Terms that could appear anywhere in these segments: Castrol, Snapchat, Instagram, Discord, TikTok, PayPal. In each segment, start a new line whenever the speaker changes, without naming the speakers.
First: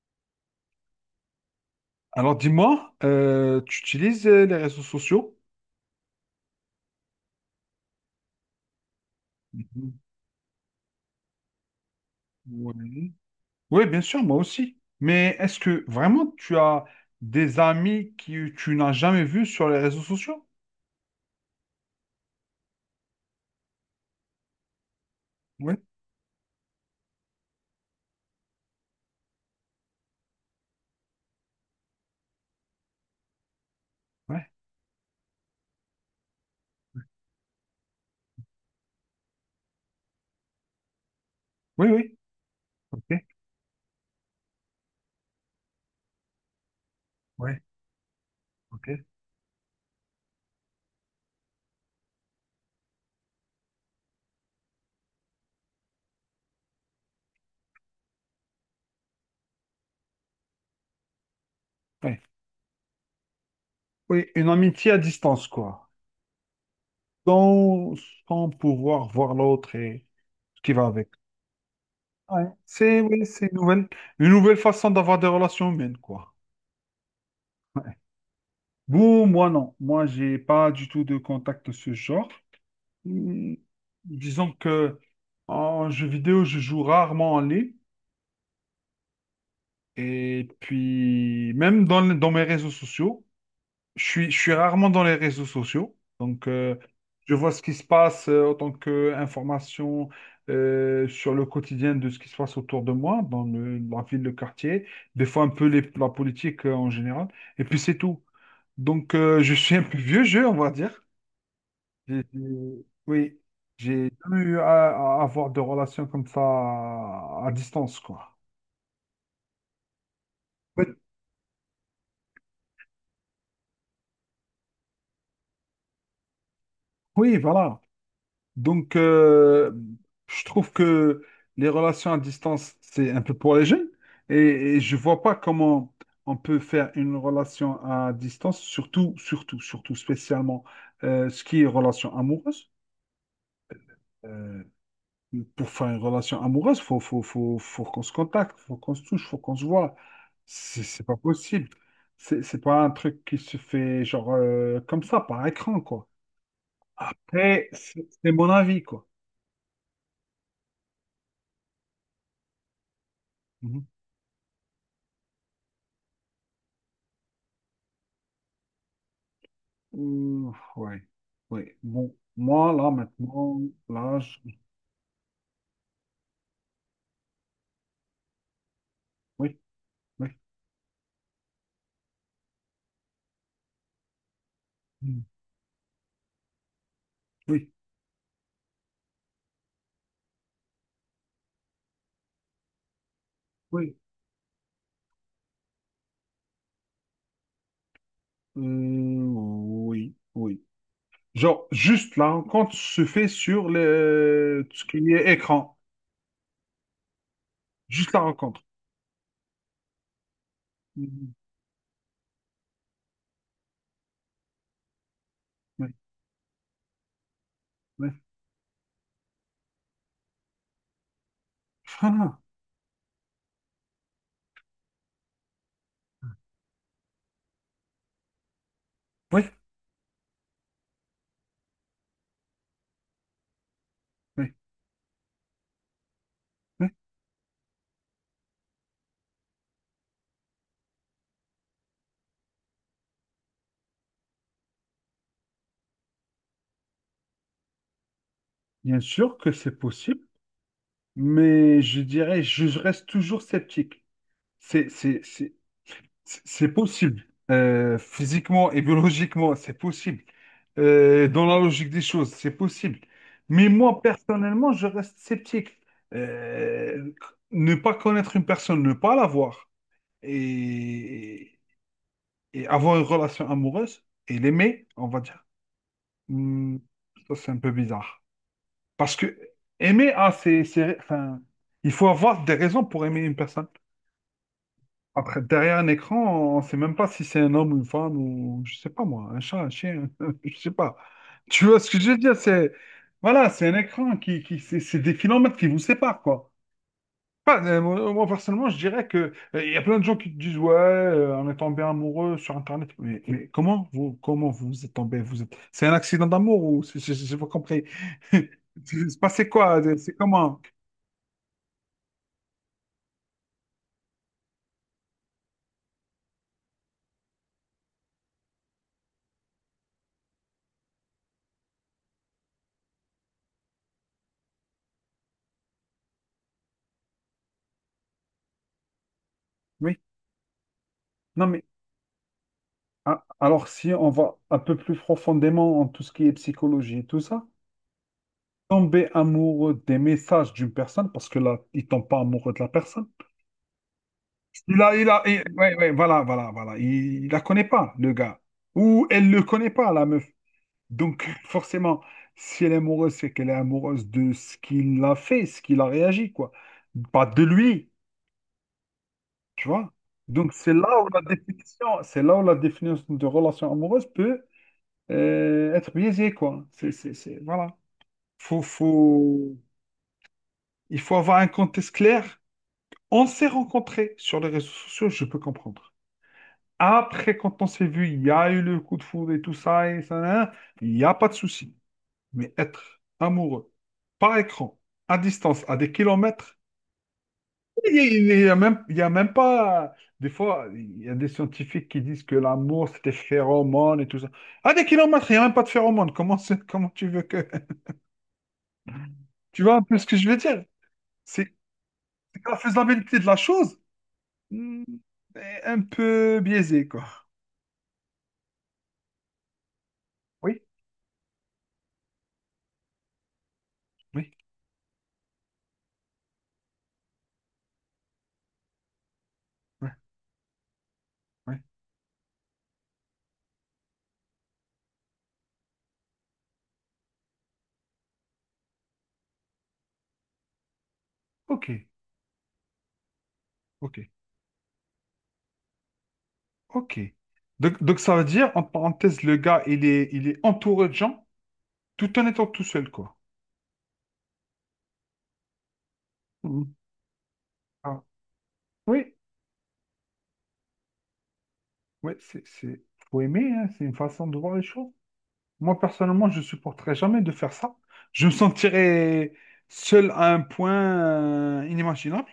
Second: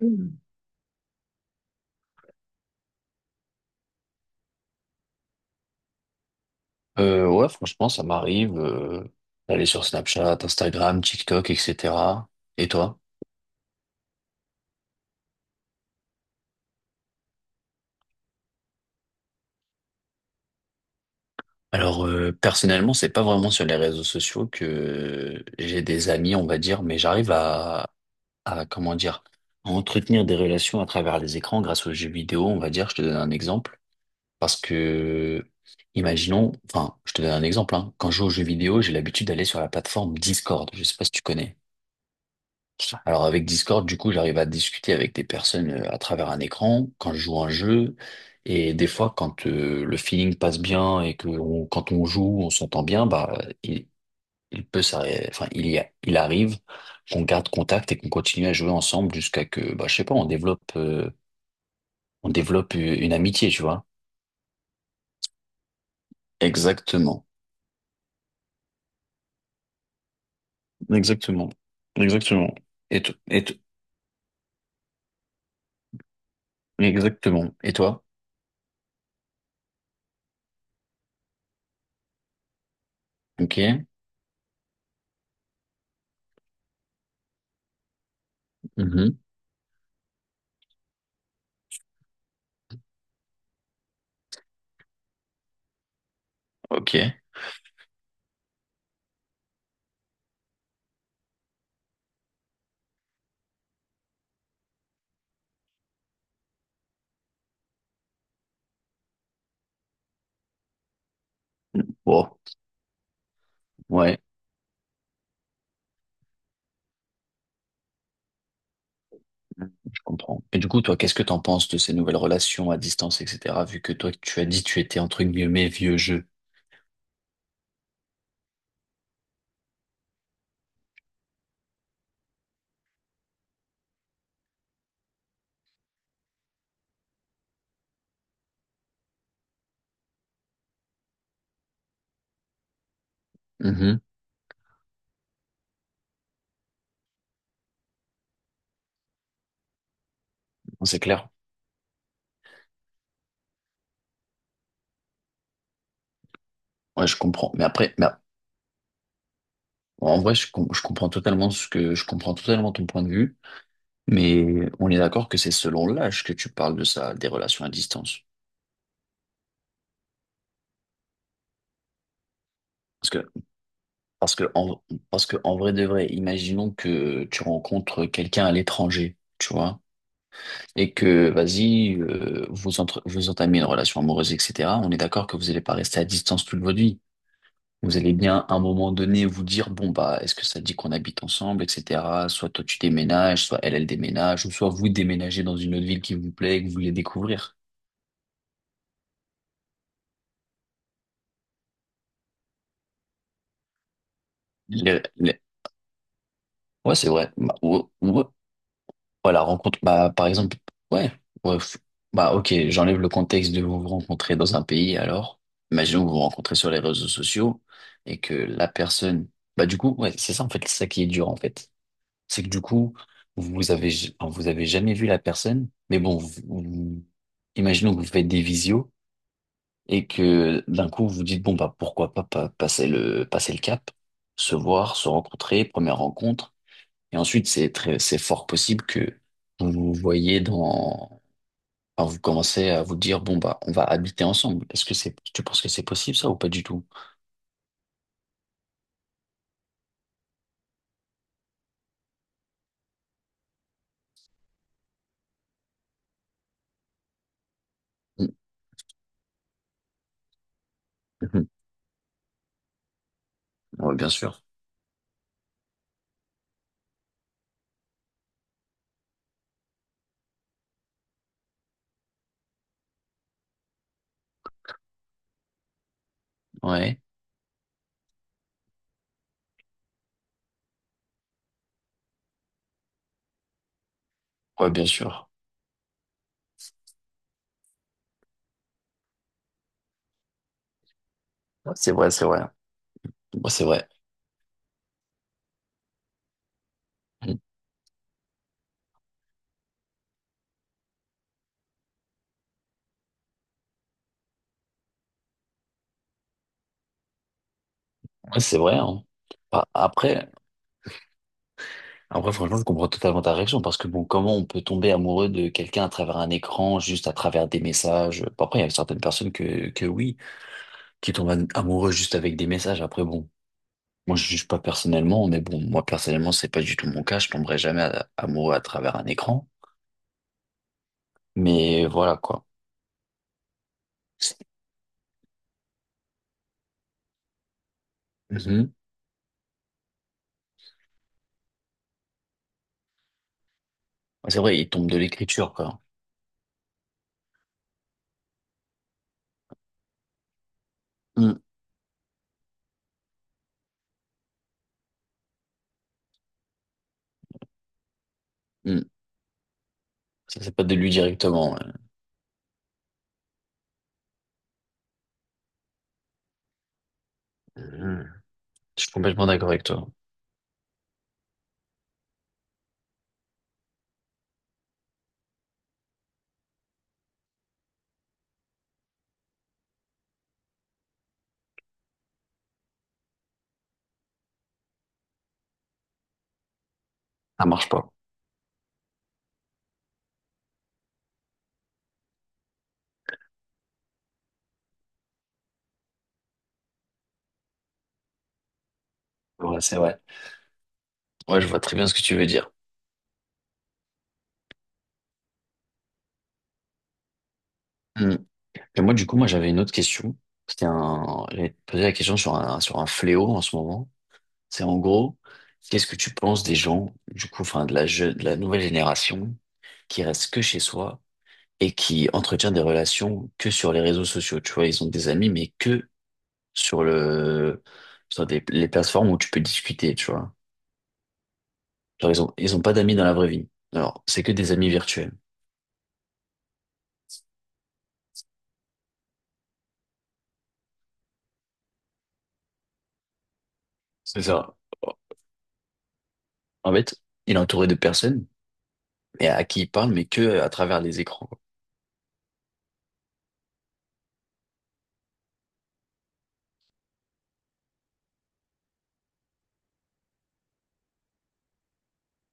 Mhm.
Alors dis-moi, tu utilises les réseaux sociaux?
Ouais, franchement, ça m'arrive d'aller sur Snapchat, Instagram, TikTok, etc. Et toi?
Oui. Oui, bien sûr, moi aussi. Mais est-ce que vraiment tu as des amis que tu n'as jamais vus sur les réseaux sociaux?
Alors, personnellement, c'est pas vraiment sur les réseaux sociaux que
Oui,
j'ai des amis, on va dire, mais comment dire, à entretenir des relations à travers les écrans grâce aux jeux vidéo, on va dire. Je te donne un exemple.
oui,
Parce que, imaginons, enfin, je te donne un exemple, hein. Quand je joue aux jeux vidéo, j'ai l'habitude d'aller sur la plateforme Discord. Je sais pas si tu connais.
oui. Ok,
Alors avec Discord, du coup, j'arrive à discuter avec des personnes à travers un écran quand je joue à un
oui,
jeu. Et des
ok.
fois, quand le feeling passe bien et que quand on joue, on s'entend bien, bah il, il peut s'arrêter. Enfin, il arrive qu'on garde contact et qu'on continue à jouer ensemble jusqu'à que, bah, je sais pas,
Oui,
on développe une amitié, tu vois.
oui, une amitié à distance, quoi.
Exactement,
Sans, sans pouvoir voir l'autre et ce qui va avec.
exactement,
Ouais.
exactement.
C'est
Et, to- et to-
une nouvelle façon d'avoir des relations humaines, quoi.
exactement. Et
Ouais.
toi?
Bon, moi non. Moi, j'ai pas du tout de contact de ce genre. Hmm,
Ok.
disons que en jeu vidéo, je joue rarement en ligne.
Mhm.
Et puis, même dans mes réseaux sociaux, je suis rarement dans les réseaux sociaux. Donc,
Ok.
je vois ce qui se passe en tant qu'information sur le quotidien de ce qui se passe autour de moi, dans la ville, le quartier, des fois un peu la politique en général. Et puis, c'est tout. Donc, je suis un peu vieux jeu, on va dire.
Bon.
Oui, j'ai
Ouais.
jamais eu à avoir de relations comme ça à distance, quoi.
Mhm. Je comprends. Et du coup,
En
toi, qu'est-ce que t'en penses de ces nouvelles relations à distance, etc., vu que toi, tu as dit tu étais entre guillemets vieux jeu.
Oui, voilà. Donc, je trouve que les relations à distance, c'est un peu pour les jeunes. Et, et je vois pas comment on peut faire une relation à distance, surtout, surtout, surtout, spécialement ce qui est relation amoureuse.
Mhm.
Euh, Pour faire une relation amoureuse, faut, faut, faut, faut qu'on se contacte, faut qu'on se touche, faut qu'on se voit. C'est
Non, c'est
c'est pas
clair.
possible. C'est pas un truc qui se fait genre comme ça, par écran, quoi.
Ouais, je comprends. Mais après,
C'est
bah,
mon avis, quoi.
en vrai, je comprends totalement je comprends totalement ton point de vue,
Mhm.
mais on est d'accord que c'est selon l'âge que tu parles de ça, des relations à distance.
Ouh, ouais, ouais. Bon, moi, là,
Parce que,
maintenant, là,
parce que,
je-
en, parce que, en vrai de vrai, imaginons que tu rencontres quelqu'un à l'étranger, tu
oui,
vois.
oui,
Et que, vas-y, vous, vous entamez une relation amoureuse, etc., on est
mm,
d'accord que vous n'allez pas rester à distance toute votre vie.
oui,
Vous allez bien, à un moment donné, vous dire, bon, bah, est-ce que ça dit qu'on habite ensemble, etc. Soit toi, tu déménages, soit elle, elle
oui,
déménage, ou soit vous déménagez dans une autre ville qui vous plaît et que vous voulez découvrir.
euh, oui, oui. Genre, juste la rencontre se fait sur ce qui
Les-
est
les-
écran.
Ouais, c'est vrai. Bah,
Juste la rencontre.
ouais, la rencontre, bah, par exemple, ouais,
Mhm,
ouais, f- bah, ok, j'enlève le contexte de vous vous rencontrez dans un pays, alors,
oui,
imaginons que vous vous rencontrez sur les réseaux sociaux
oui.
et que la personne, bah, du coup, ouais, c'est ça, en fait, c'est ça qui est dur, en fait.
Ah,
C'est que du coup, enfin, vous avez jamais vu la personne, mais bon, imaginons que vous faites des visios
oui,
et que d'un coup, vous vous dites, bon, bah, pourquoi pas, passer le cap,
oui,
se voir, se rencontrer, première rencontre.
oui.
Et ensuite, c'est fort possible que vous vous voyez dans, enfin, vous commencez à vous dire, bon, bah, on va habiter ensemble. Tu penses que c'est possible ça ou pas du tout?
Bien sûr que c'est possible, mais je dirais, je reste toujours sceptique. C'est, c'est, c'est, c'est possible. Physiquement et biologiquement, c'est possible.
Mm,
Dans
mhm.
la logique des choses, c'est possible. Mais
Ouais,
moi,
bien sûr.
personnellement, je reste sceptique. Euh, Ne pas connaître une personne, ne pas la voir et, et avoir une relation amoureuse et l'aimer, on va dire, hmm,
Ouais.
ça, c'est un peu bizarre. Parce que aimer, enfin, il faut avoir des raisons pour aimer une personne.
Ouais, bien sûr.
Après, derrière un écran, on ne sait même pas si c'est un homme ou une femme ou, je sais pas moi, un chat, un chien, je sais pas. Tu
Ouais,
vois ce
c'est
que
vrai,
je veux
c'est
dire?
vrai. Ouais,
Voilà,
c'est
c'est un
vrai.
écran qui c'est des kilomètres qui vous séparent, quoi.
Mm.
Pas, personnellement, je dirais que il y a plein de gens qui te disent, ouais, on est tombé amoureux sur Internet. Mais comment comment vous êtes tombé? C'est un accident d'amour ou j'ai pas compris.
Ouais, c'est vrai, hein.
C'est passé
Bah,
quoi? C'est
après,
comment?
après, franchement, je comprends totalement ta réaction parce que bon, comment on peut tomber amoureux de quelqu'un à travers un écran, juste à travers des messages? Bah, après, il y a certaines personnes que oui, qui tombent amoureux juste avec des messages. Après, bon. Moi, je juge pas personnellement, mais bon, moi, personnellement, c'est pas du tout mon cas. Je tomberai jamais amoureux à travers un écran.
Oui, non, mais
Mais voilà, quoi.
alors si on va un peu plus profondément en tout ce qui est psychologie et tout ça,
Mhm.
tomber amoureux des messages d'une personne, parce que là, il tombe pas amoureux de la personne.
C'est vrai, il tombe de l'écriture,
Ouais,
quoi.
ouais, voilà. Il la connaît pas, le gars. Ou elle le connaît pas, la meuf. Donc,
Mhm.
forcément, si elle est amoureuse, c'est qu'elle est amoureuse de ce qu'il a fait, ce qu'il a réagi, quoi. Pas de lui,
Mhm.
tu vois.
Ça,
Donc,
c'est pas de lui directement. Ouais.
c'est là où la définition de relation amoureuse peut être biaisé, quoi. Voilà.
Mhm.
Faut,
Je suis complètement d'accord
faut...
avec toi.
Il faut avoir un contexte clair. On s'est rencontrés sur les réseaux sociaux, je peux comprendre. Après, quand on s'est vu, il y a eu le coup de foudre et tout ça, et ça, nan, nan, il n'y a pas de souci. Mais être amoureux, par écran, à distance, à des kilomètres,
Ça marche pas.
il y a même pas... Des fois, il y a des scientifiques qui disent que l'amour, c'est des phéromones et tout ça. À des kilomètres, il n'y a même pas de phéromones. Comment tu veux que...
Ouais,
Tu vois
c'est
un peu
vrai.
ce que je veux dire?
Ouais, je
C'est
vois très bien ce que tu veux
c'est que
dire.
la faisabilité de la chose hmm, est un peu biaisée, quoi.
Mhm. Et moi, du coup, moi, j'avais une autre question.
Oui,
C'était un, j'avais posé la question sur un fléau en ce moment.
oui,
C'est en gros, qu'est-ce que tu penses des gens, du coup, enfin, de la nouvelle génération
ouais,
qui reste que chez soi
ouais.
et qui entretient des relations que sur les réseaux sociaux. Tu vois, ils ont des amis, mais que sur le, sur les plateformes où tu peux discuter, tu vois.
Ok,
Genre, ils ont pas d'amis dans la vraie vie.
ok,
Alors, c'est que des amis virtuels.
ok. Donc ça veut dire, en parenthèse, le gars, il est entouré de gens tout en étant tout seul, quoi.
C'est ça.
Hmm.
En fait, il est entouré de
Ah,
personnes
oui,
et à qui il parle, mais que à travers les écrans, quoi.
oui, faut aimer, hein, c'est une façon de voir les choses. Moi, personnellement, je supporterais jamais de faire ça. Je me sentirais seul à un point inimaginable,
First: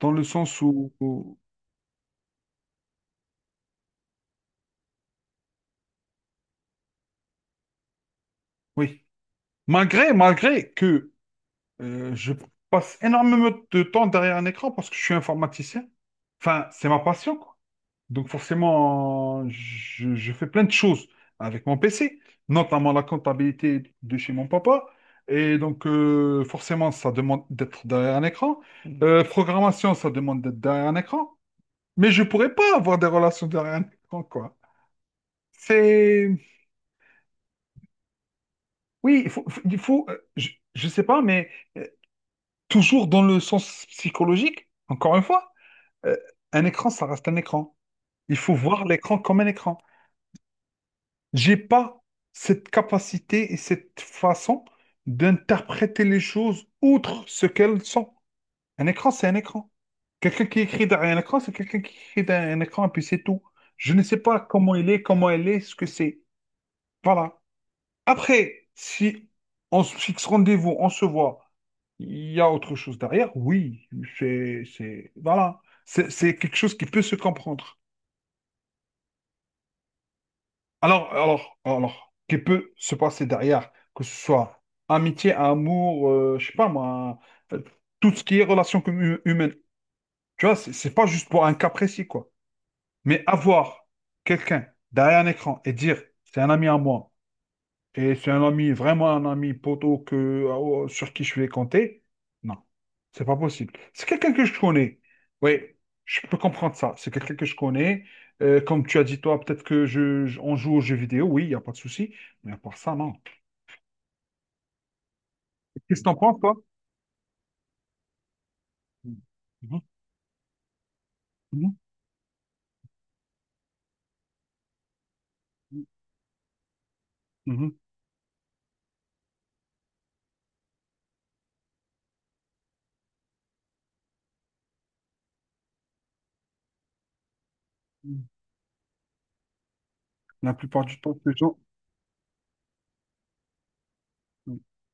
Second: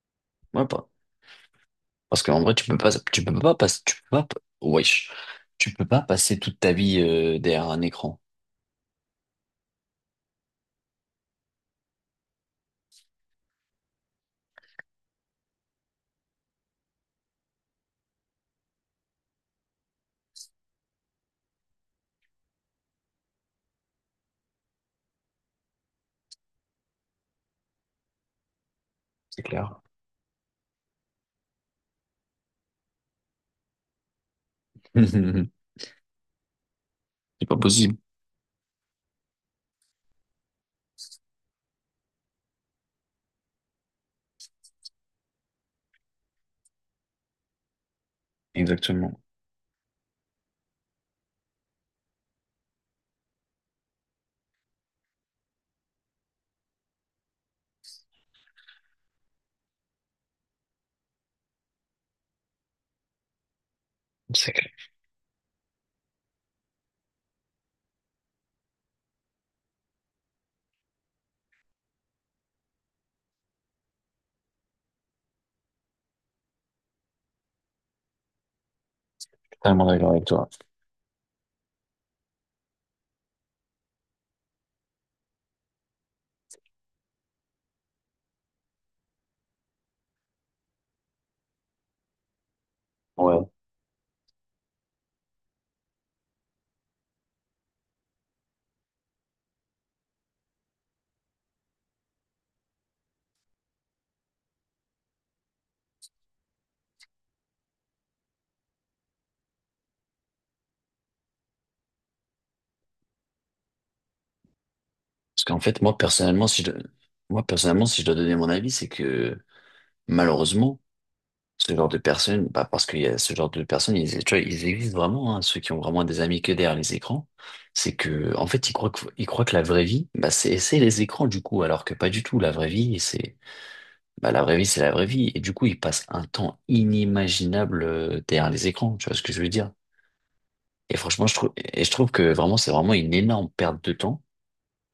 dans le sens
Ouais, parce qu'en vrai, tu peux pas passer, tu peux pas, wesh, tu peux pas passer toute ta vie derrière un écran,
oui. Malgré que je passe énormément de temps derrière un écran parce que je suis informaticien, enfin, c'est ma passion, quoi. Donc forcément, je fais plein de choses avec mon PC, notamment la comptabilité de chez mon papa. Et donc, forcément, ça demande d'être derrière un écran.
c'est clair.
Programmation, ça demande d'être derrière un écran. Mais je pourrais pas avoir des relations derrière un écran, quoi.
C'est
C'est...
pas possible.
Oui, il faut... il faut il faut- je sais pas, mais... euh, Toujours dans le sens psychologique, encore une fois, euh, un écran, ça reste un écran. Il faut voir l'écran
Exactement.
comme un écran. J'ai pas cette capacité et cette façon d'interpréter les choses outre ce qu'elles sont. Un écran, c'est un écran. Quelqu'un qui écrit derrière un écran, c'est quelqu'un qui écrit derrière un écran, et puis c'est tout. Je ne sais pas
C'est clair.
comment il est, comment elle est, ce que c'est. Voilà. Après, si on se fixe rendez-vous, on se voit, il y a autre chose derrière, oui, c'est, voilà, c'est quelque chose qui peut se comprendre.
Totalement d'accord avec toi.
Alors, qui peut se passer derrière, que ce soit amitié, amour, je sais pas moi, euh, tout ce qui est relation humaine. Tu vois, c'est pas juste pour un cas précis, quoi. Mais
Ouais.
avoir quelqu'un derrière un écran et dire, c'est un ami à moi. Et c'est un ami, vraiment un ami poteau que, sur qui je vais compter. Non, c'est pas possible. C'est quelqu'un que je connais. Oui, je peux comprendre ça. C'est quelqu'un que je connais. Comme tu as dit, toi, peut-être que on joue aux jeux vidéo. Oui, il n'y a pas de souci. Mais à part ça, non.
Parce qu'en fait,
Qu'est-ce que t'en penses, toi?
moi, personnellement, si je dois donner mon avis, c'est que,
Mhm,
malheureusement,
mhm,
ce genre de personnes, bah, parce qu'il y a ce genre de personnes, ils, tu vois, ils existent vraiment, hein, ceux qui ont vraiment des amis que derrière les écrans.
mhm,
C'est que, en fait, ils croient que la vraie vie, bah, c'est les écrans, du coup, alors que pas du tout. La vraie vie, c'est, Bah, la vraie vie, c'est la vraie vie. Et du coup, ils passent un temps inimaginable
mhm.
derrière les écrans. Tu vois ce que je veux dire?
La plupart
Et
du temps,
franchement,
c'est toujours-
et je trouve que vraiment, c'est vraiment une énorme perte de temps.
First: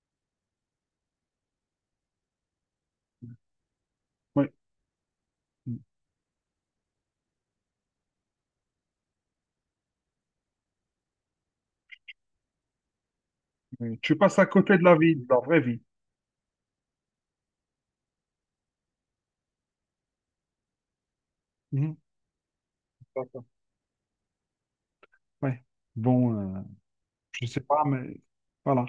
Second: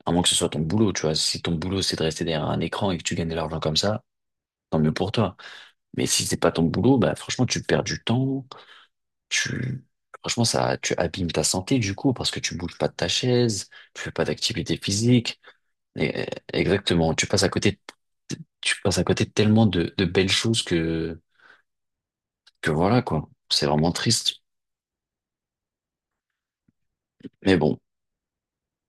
À moins que ce soit ton boulot, tu vois. Si ton boulot, c'est de rester derrière un écran et que tu gagnes de l'argent comme ça,
Oui,
tant mieux pour toi. Mais si c'est pas ton boulot, bah, franchement, tu perds du temps. Tu, franchement, ça, tu abîmes ta santé, du coup, parce que tu bouges pas de ta chaise,
oui.
tu fais
Tu
pas
passes à
d'activité
côté de la vie, de la
physique.
vraie vie.
Et- exactement. Tu passes à côté de tellement de belles choses
Mhm.
que voilà, quoi.
D'accord.
C'est vraiment triste.
Ouais. Bon, euh, je
Mais
sais
bon,
pas, mais voilà.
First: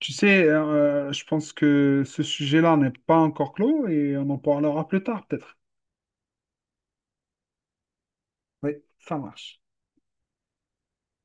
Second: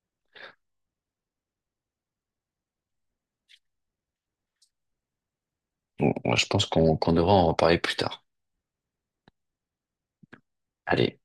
Tu sais, je pense que ce sujet-là n'est pas encore clos et on en parlera plus tard, peut-être.
je pense qu'on devra en reparler plus tard.
Oui, ça marche.
Allez.